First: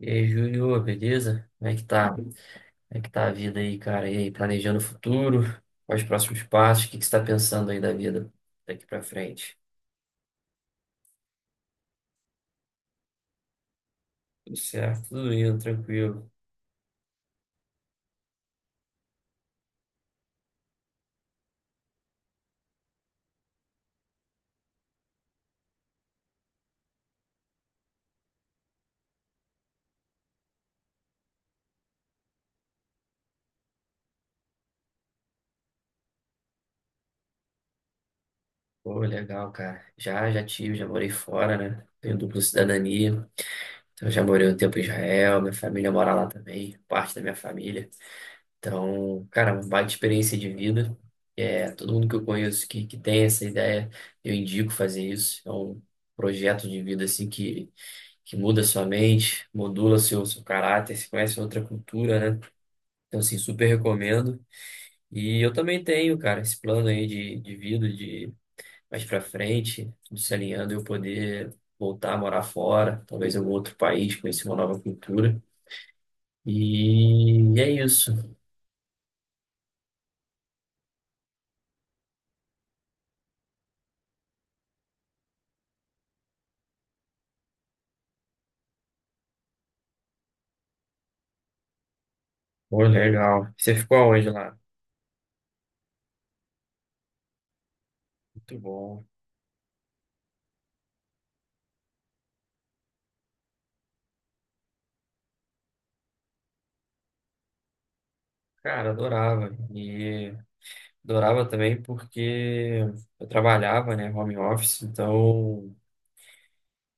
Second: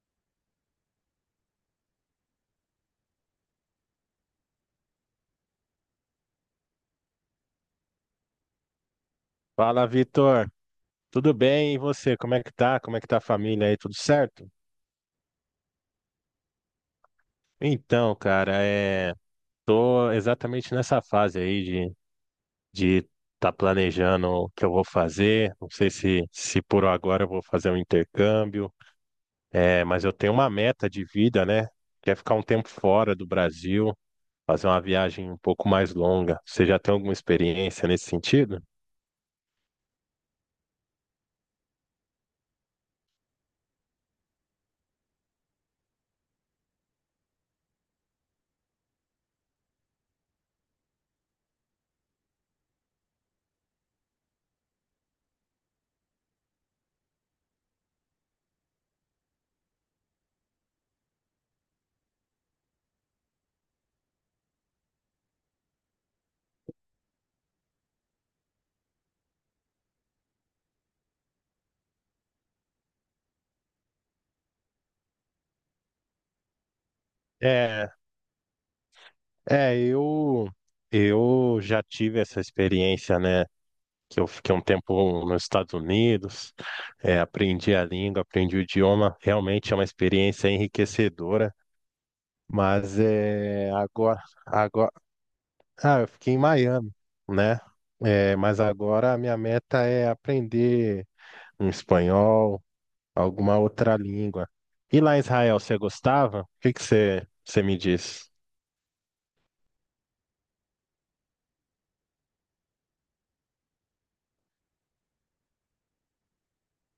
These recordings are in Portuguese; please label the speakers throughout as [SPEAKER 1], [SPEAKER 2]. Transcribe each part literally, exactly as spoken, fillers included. [SPEAKER 1] E aí, Júlio, beleza? Como é que tá? Como é que tá a vida aí, cara? E aí, planejando o futuro? Quais os próximos passos? O que que você tá pensando aí da vida daqui pra frente?
[SPEAKER 2] Fala, Vitor. Tudo bem? E você? Como é que tá? Como é que tá a família aí? Tudo certo?
[SPEAKER 1] Tudo certo, tudo indo, tranquilo.
[SPEAKER 2] Então, cara, é... Tô exatamente nessa fase aí de de tá planejando o que eu vou fazer. Não sei se se por agora eu vou fazer um intercâmbio, é... mas eu tenho uma meta de vida, né? Que é ficar um tempo fora do Brasil, fazer uma viagem um pouco mais longa. Você já tem alguma experiência nesse sentido?
[SPEAKER 1] Pô, legal, cara. Já, já tive, já morei fora, né? Tenho dupla cidadania. Então, já morei um tempo em Israel, minha família mora lá também, parte da minha família. Então, cara, uma baita experiência de vida. É, todo mundo que eu conheço que, que tem essa ideia, eu indico fazer isso. É um projeto de vida assim que, que muda sua mente, modula seu, seu caráter, se conhece outra cultura, né? Então, assim, super recomendo. E eu também tenho, cara, esse plano aí de, de vida, de mais pra frente, tudo se alinhando, eu poder voltar a morar fora, talvez em algum outro país, conhecer uma nova cultura. E é
[SPEAKER 2] É,
[SPEAKER 1] isso.
[SPEAKER 2] é, eu eu já tive essa experiência, né? Que eu fiquei um tempo nos Estados Unidos, eh, aprendi a língua, aprendi o idioma. Realmente é uma experiência enriquecedora,
[SPEAKER 1] Pô,
[SPEAKER 2] mas
[SPEAKER 1] legal.
[SPEAKER 2] é,
[SPEAKER 1] Você ficou
[SPEAKER 2] agora,
[SPEAKER 1] aonde lá?
[SPEAKER 2] agora, ah, eu fiquei em Miami, né? Eh,
[SPEAKER 1] Muito
[SPEAKER 2] mas
[SPEAKER 1] bom.
[SPEAKER 2] agora a minha meta é aprender um espanhol, alguma outra língua. E lá em Israel, você gostava? O que que você, você me diz?
[SPEAKER 1] Cara, adorava. E adorava também porque eu trabalhava, né, home office, então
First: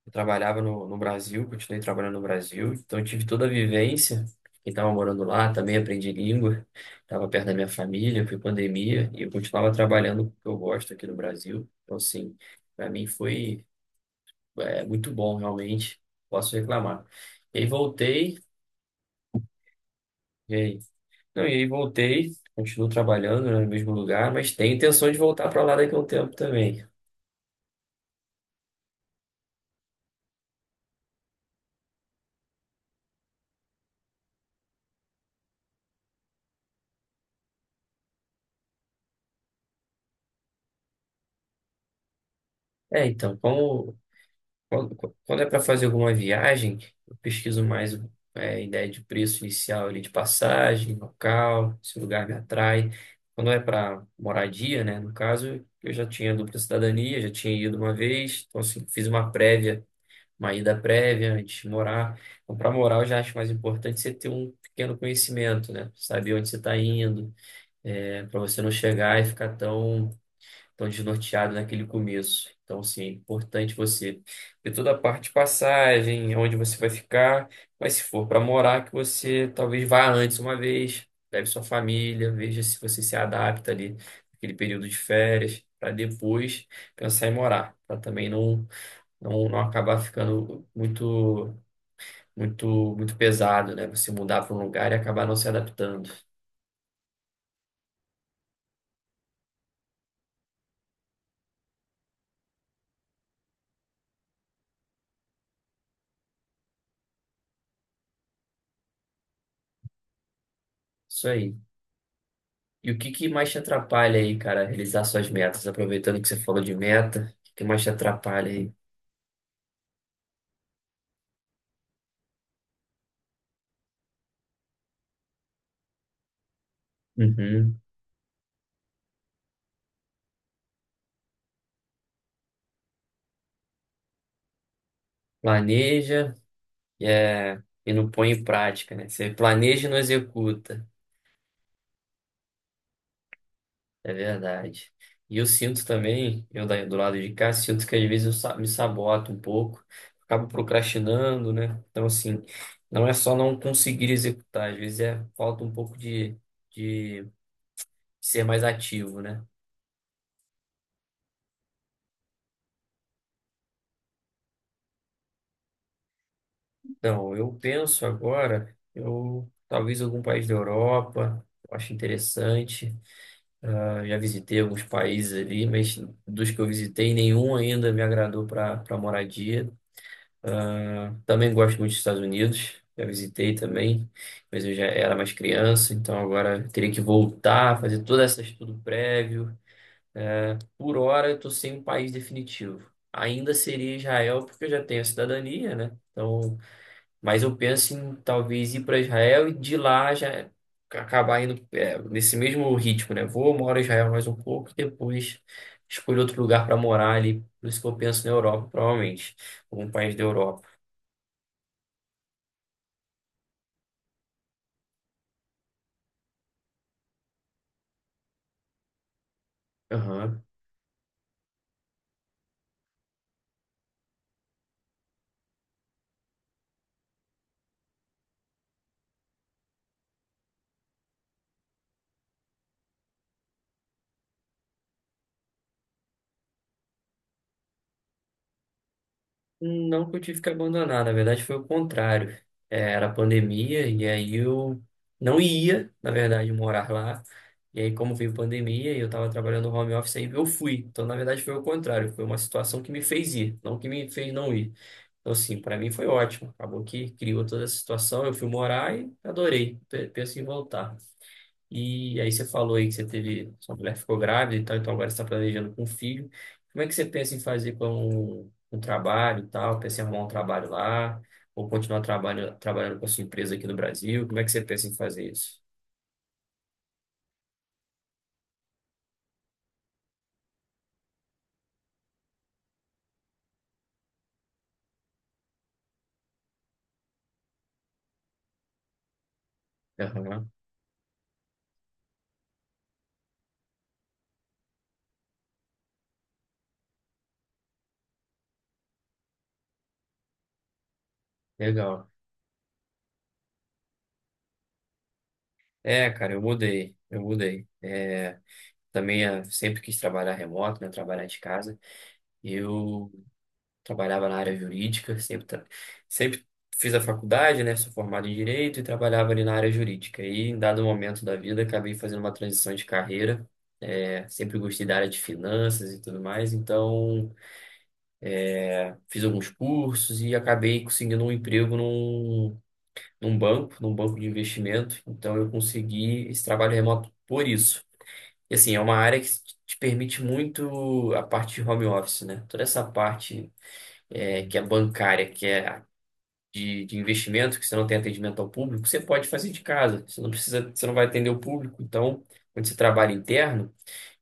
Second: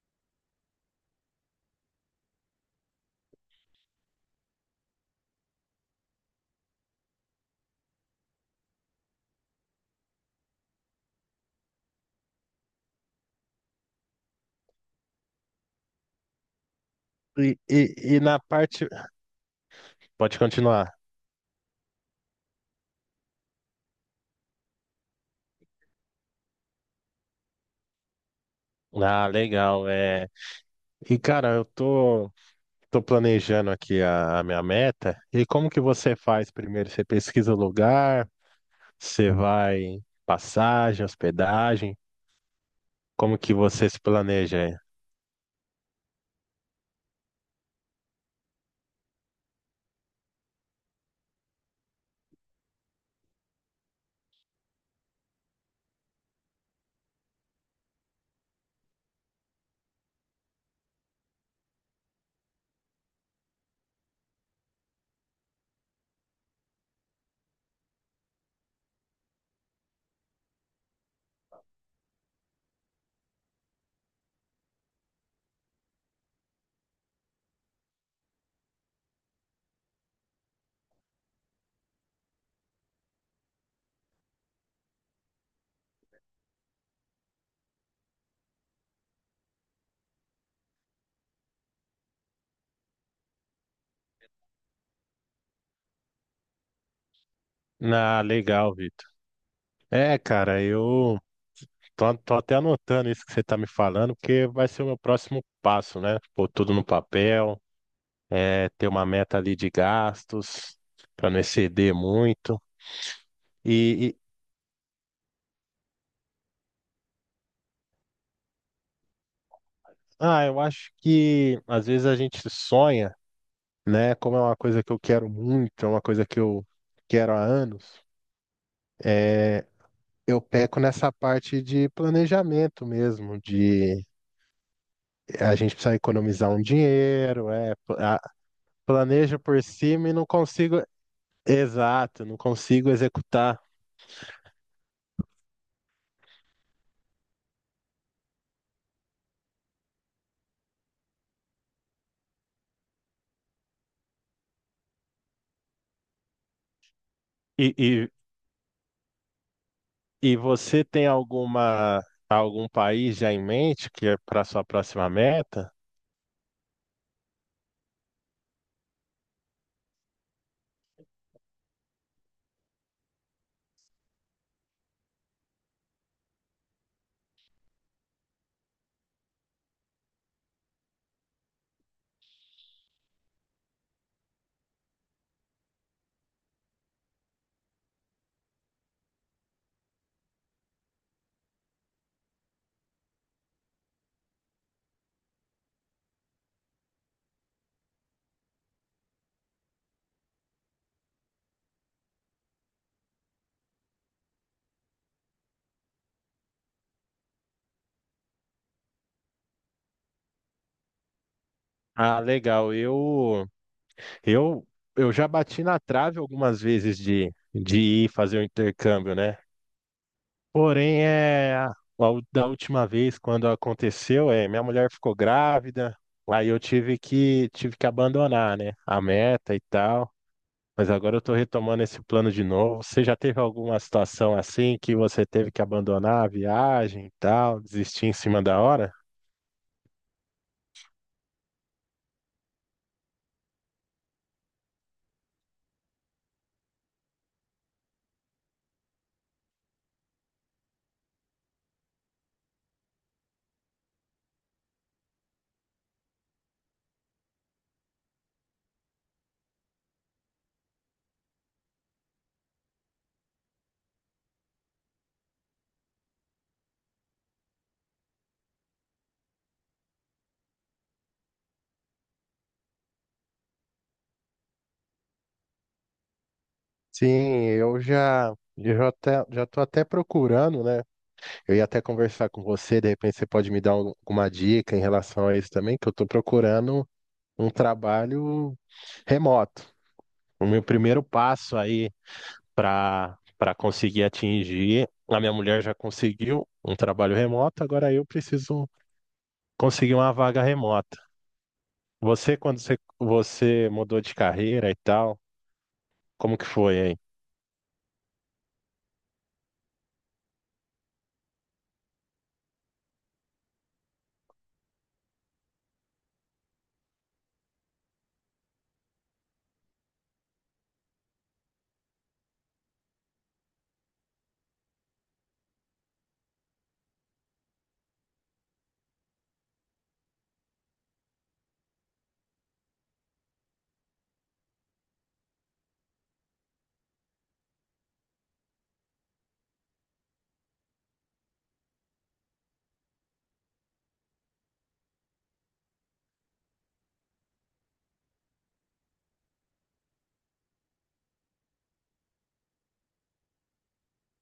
[SPEAKER 1] eu trabalhava no, no Brasil, continuei trabalhando no Brasil, então eu tive toda a vivência. Quem estava morando lá também aprendi língua, estava perto da minha família, foi pandemia, e eu continuava trabalhando com o que eu gosto aqui no Brasil. Então, assim, para mim foi é, muito bom, realmente, posso reclamar.
[SPEAKER 2] E,
[SPEAKER 1] E aí
[SPEAKER 2] e, e
[SPEAKER 1] voltei.
[SPEAKER 2] na parte. Pode
[SPEAKER 1] E aí,
[SPEAKER 2] continuar.
[SPEAKER 1] Não, e aí voltei, continuo trabalhando, né, no mesmo lugar, mas tenho intenção de voltar para lá daqui a um tempo também.
[SPEAKER 2] Ah, legal. É... E, cara, eu tô. estou planejando aqui a, a minha meta. E como que você faz primeiro? Você pesquisa o lugar, você vai passagem, hospedagem,
[SPEAKER 1] É, então,
[SPEAKER 2] como que você
[SPEAKER 1] como,
[SPEAKER 2] se planeja aí?
[SPEAKER 1] quando, quando é para fazer alguma viagem, eu pesquiso mais é, ideia de preço inicial ali de passagem, local, se o lugar me atrai. Quando é para moradia, né, no caso, eu já tinha dupla cidadania, já tinha ido uma vez, então assim, fiz uma prévia, uma ida prévia antes de morar. Então, para morar, eu já acho mais importante você ter um pequeno conhecimento, né? Saber onde você está indo para você não chegar e ficar tão, tão desnorteado naquele começo. Então, sim, é importante você ver toda a parte de passagem, onde você vai ficar, mas se for para morar, que você talvez vá antes uma vez, leve sua família, veja se você se adapta ali naquele período de férias, para depois pensar em morar, para também não, não, não acabar ficando muito, muito, muito pesado, né? Você mudar para um lugar e acabar não se adaptando.
[SPEAKER 2] Ah, legal, Vitor. É, cara, eu tô, tô até anotando isso que você tá me falando, porque vai ser o meu próximo passo, né? Pôr tudo no papel, é, ter uma meta ali de gastos,
[SPEAKER 1] Isso
[SPEAKER 2] para não
[SPEAKER 1] aí.
[SPEAKER 2] exceder muito.
[SPEAKER 1] E o que que mais te
[SPEAKER 2] E, e,
[SPEAKER 1] atrapalha aí, cara, realizar suas metas? Aproveitando que você falou de meta, o que que mais te atrapalha aí?
[SPEAKER 2] ah, eu acho que às vezes a gente sonha. Né? Como é uma coisa que eu quero muito, é uma coisa que eu quero há
[SPEAKER 1] Uhum.
[SPEAKER 2] anos, é, eu peco nessa parte de planejamento mesmo, de a gente precisa
[SPEAKER 1] Planeja,
[SPEAKER 2] economizar um dinheiro,
[SPEAKER 1] é,
[SPEAKER 2] é,
[SPEAKER 1] e não
[SPEAKER 2] pla-
[SPEAKER 1] põe em prática, né? Você
[SPEAKER 2] planejo por
[SPEAKER 1] planeja e não
[SPEAKER 2] cima e não consigo,
[SPEAKER 1] executa.
[SPEAKER 2] exato, não consigo executar.
[SPEAKER 1] É verdade. E eu sinto também, eu da- do lado de cá, sinto que às vezes eu sa- me saboto um pouco, acabo procrastinando, né? Então, assim, não é só não conseguir executar, às vezes é falta um pouco de, de
[SPEAKER 2] E, e,
[SPEAKER 1] ser mais ativo, né?
[SPEAKER 2] e você tem alguma algum país já em mente que é para sua próxima meta?
[SPEAKER 1] Não, eu penso agora, eu talvez algum país da Europa, eu acho interessante. Ah, já visitei alguns países ali, mas dos que eu visitei, nenhum ainda me agradou para para moradia. Também gosto muito dos Estados Unidos, já visitei também, mas eu já era mais criança, então agora eu teria que voltar, fazer todo esse estudo prévio. Por hora, eu estou sem um país definitivo. Ainda seria Israel, porque eu já tenho a cidadania, né? Então, mas eu penso em talvez ir para Israel e de lá já acabar indo é, nesse mesmo ritmo, né? Vou, moro em Israel mais um pouco e depois escolho outro lugar para morar ali. Por isso que eu penso na Europa, provavelmente. Algum país da Europa.
[SPEAKER 2] Ah, legal. Eu Eu, eu já bati na trave algumas vezes de, de ir fazer o intercâmbio, né?
[SPEAKER 1] Aham.
[SPEAKER 2] Porém, é a- da última vez quando aconteceu, é minha mulher ficou grávida, aí eu tive que tive que abandonar, né? A meta e tal. Mas agora eu tô retomando esse plano de novo. Você já teve alguma situação assim que você teve que abandonar a viagem e tal, desistir em cima da hora?
[SPEAKER 1] Não que eu tive que abandonar, na verdade foi o contrário. É, era pandemia e aí eu não ia, na verdade, morar lá. E aí, como veio pandemia e eu estava trabalhando no home office, aí eu fui. Então, na verdade, foi o contrário. Foi uma situação que me fez ir, não que me fez não ir. Então, assim, para mim foi ótimo. Acabou que criou toda essa situação. Eu fui morar e adorei. Pe- Penso em voltar. E aí você falou aí que você teve, sua mulher ficou grávida e tal, então agora você está planejando com um filho. Como é que você pensa em fazer com um trabalho e tal? Pensa em arrumar um trabalho lá ou continuar trabalho, trabalhando com a sua empresa aqui no Brasil? Como é que você pensa em fazer isso?
[SPEAKER 2] Sim, eu já eu já, até, já tô até procurando, né? Eu ia até conversar com você, de repente você pode me dar al- alguma dica em relação a isso também, que eu estou procurando um trabalho remoto. O
[SPEAKER 1] Aham,
[SPEAKER 2] meu primeiro passo aí para para conseguir atingir, a minha mulher já conseguiu um trabalho remoto, agora eu preciso conseguir uma vaga remota.
[SPEAKER 1] legal.
[SPEAKER 2] Você, quando você, você mudou de carreira e tal,
[SPEAKER 1] É, cara,
[SPEAKER 2] como
[SPEAKER 1] eu
[SPEAKER 2] que foi
[SPEAKER 1] mudei.
[SPEAKER 2] aí?
[SPEAKER 1] Eu mudei. É, também eh, sempre quis trabalhar remoto, né? Trabalhar de casa. Eu trabalhava na área jurídica, sempre, tra- sempre fiz a faculdade, né? Sou formado em direito e trabalhava ali na área jurídica. E em dado momento da vida, acabei fazendo uma transição de carreira. É, sempre gostei da área de finanças e tudo mais, então fiz alguns cursos e acabei conseguindo um emprego num, num banco, num banco de investimento. Então eu consegui esse trabalho remoto por isso. E assim, é uma área que te permite muito a parte de home office, né? Toda essa parte é, que é bancária, que é de, de investimento, que você não tem atendimento ao público, você pode fazer de casa. Você não precisa, você não vai atender o público. Então, quando você trabalha interno,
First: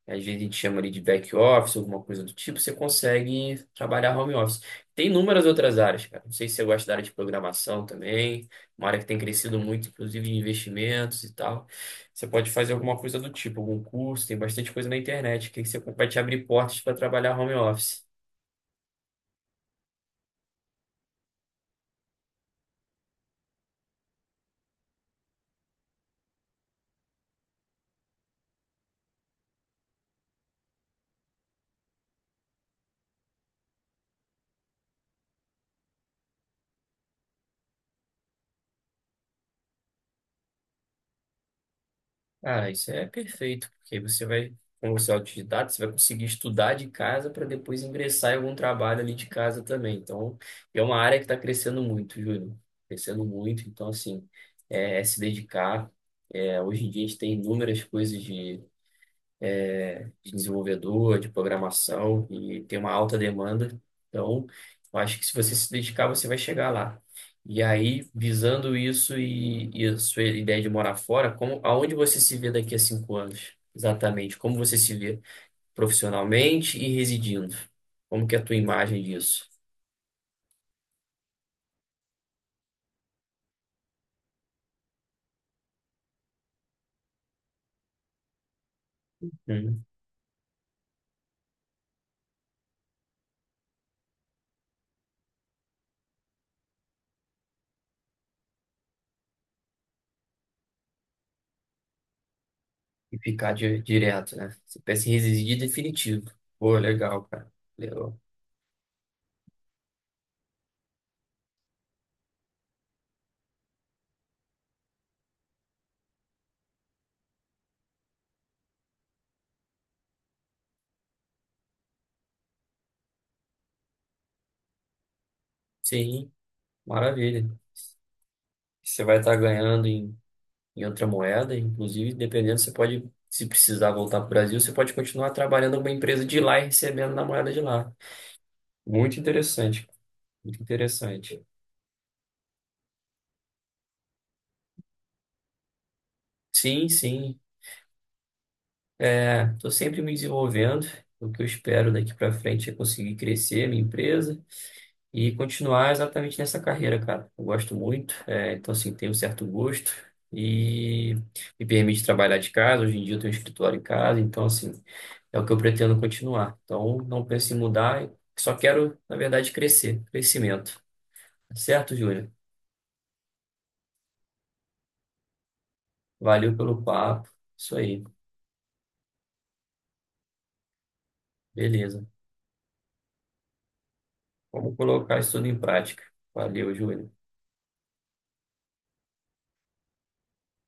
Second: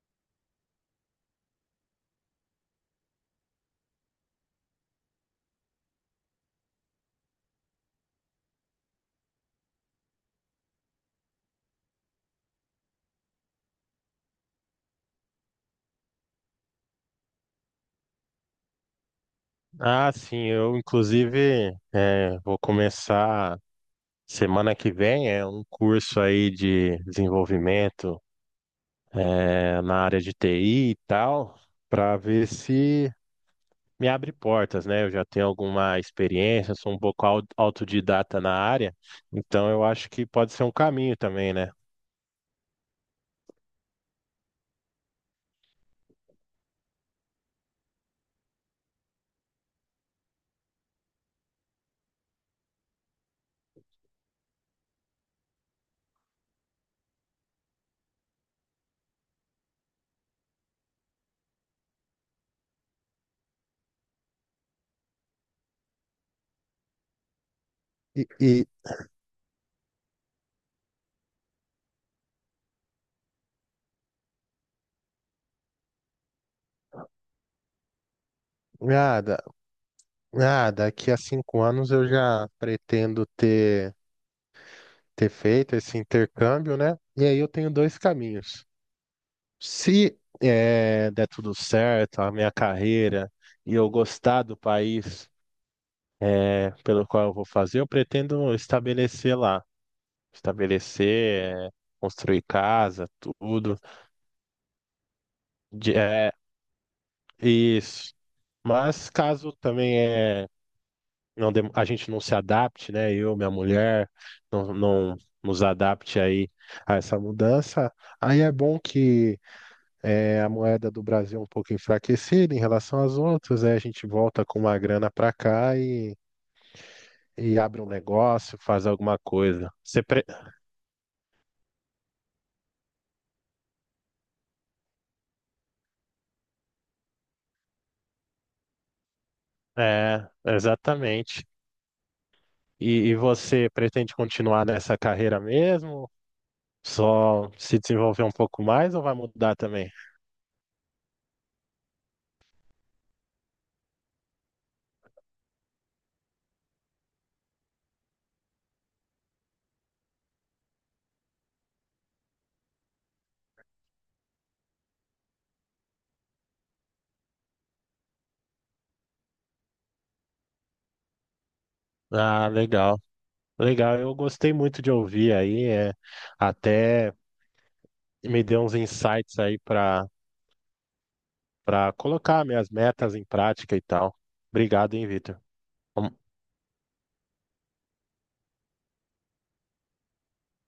[SPEAKER 1] às vezes a gente chama ali de back office, alguma coisa do tipo, você consegue trabalhar home office. Tem inúmeras outras áreas, cara. Não sei se você gosta da área de programação também, uma área que tem crescido muito, inclusive de investimentos e tal. Você pode fazer alguma coisa do tipo, algum curso, tem bastante coisa na internet que você vai te abrir portas para trabalhar home office.
[SPEAKER 2] Ah, sim, eu inclusive eh, vou começar. Semana que vem é um curso aí de desenvolvimento eh, na área de T I e tal, para ver se me abre portas, né? Eu já tenho alguma experiência, sou um pouco au- autodidata na área, então eu acho que pode ser um caminho também, né?
[SPEAKER 1] Ah, isso é perfeito, porque você vai, como você é autodidata, você vai conseguir estudar de casa para depois ingressar em algum trabalho ali de casa também. Então, é uma área que está crescendo muito, Júlio. Crescendo muito, então, assim, é, é se dedicar. É, hoje em dia a gente tem inúmeras coisas de de desenvolvedor, de programação e tem uma alta demanda. Então, eu acho que se você se dedicar, você vai chegar lá. E aí,
[SPEAKER 2] E, e
[SPEAKER 1] visando isso e, e a sua ideia de morar fora, como, aonde você se vê daqui a cinco anos? Exatamente, como você se vê profissionalmente e residindo? Como que é a tua imagem
[SPEAKER 2] nada,
[SPEAKER 1] disso?
[SPEAKER 2] nada, daqui a cinco anos eu já pretendo ter. Ter feito esse intercâmbio, né? E aí eu tenho dois caminhos.
[SPEAKER 1] Hum.
[SPEAKER 2] Se eh, der tudo certo, a minha carreira e eu gostar do país eh, pelo qual eu vou fazer, eu pretendo estabelecer lá, estabelecer, eh, construir casa,
[SPEAKER 1] E ficar
[SPEAKER 2] tudo,
[SPEAKER 1] di- direto, né? Você pensa em residir
[SPEAKER 2] de,
[SPEAKER 1] definitivo.
[SPEAKER 2] eh,
[SPEAKER 1] Pô, legal, cara.
[SPEAKER 2] isso.
[SPEAKER 1] Legal.
[SPEAKER 2] Mas caso também é não dem- a gente não se adapte, né? Eu, minha mulher, não, não nos adapte aí a essa mudança, aí é bom que É, a moeda do Brasil é um pouco enfraquecida em relação às outras, aí a gente volta com uma grana para cá e,
[SPEAKER 1] Sim, maravilha.
[SPEAKER 2] e abre um negócio, faz
[SPEAKER 1] Você vai
[SPEAKER 2] alguma
[SPEAKER 1] estar
[SPEAKER 2] coisa.
[SPEAKER 1] ganhando
[SPEAKER 2] Você
[SPEAKER 1] em
[SPEAKER 2] pre-
[SPEAKER 1] em outra moeda. Inclusive, dependendo, você pode, se precisar voltar para o Brasil, você pode continuar trabalhando em uma empresa de lá e recebendo na moeda de lá. Muito interessante,
[SPEAKER 2] É,
[SPEAKER 1] muito interessante.
[SPEAKER 2] exatamente. E, e você pretende continuar nessa carreira mesmo?
[SPEAKER 1] Sim, sim.
[SPEAKER 2] Só se desenvolver um pouco mais ou vai
[SPEAKER 1] É,
[SPEAKER 2] mudar
[SPEAKER 1] estou
[SPEAKER 2] também?
[SPEAKER 1] sempre me desenvolvendo. O que eu espero daqui para frente é conseguir crescer minha empresa e continuar exatamente nessa carreira, cara. Eu gosto muito, é, então assim, tenho um certo gosto e me permite trabalhar de casa. Hoje em dia eu tenho um escritório em casa, então assim, é o que eu pretendo continuar. Então, não penso em mudar, só quero, na verdade, crescer, crescimento. Tá certo, Júlia?
[SPEAKER 2] Ah, legal. Legal, eu gostei muito de ouvir aí, é,
[SPEAKER 1] Valeu pelo
[SPEAKER 2] até
[SPEAKER 1] papo. Isso aí,
[SPEAKER 2] me deu uns insights aí para para
[SPEAKER 1] beleza.
[SPEAKER 2] colocar minhas metas em prática e tal.
[SPEAKER 1] Vamos
[SPEAKER 2] Obrigado, hein,
[SPEAKER 1] colocar isso
[SPEAKER 2] Vitor.
[SPEAKER 1] tudo em prática. Valeu, Júlia.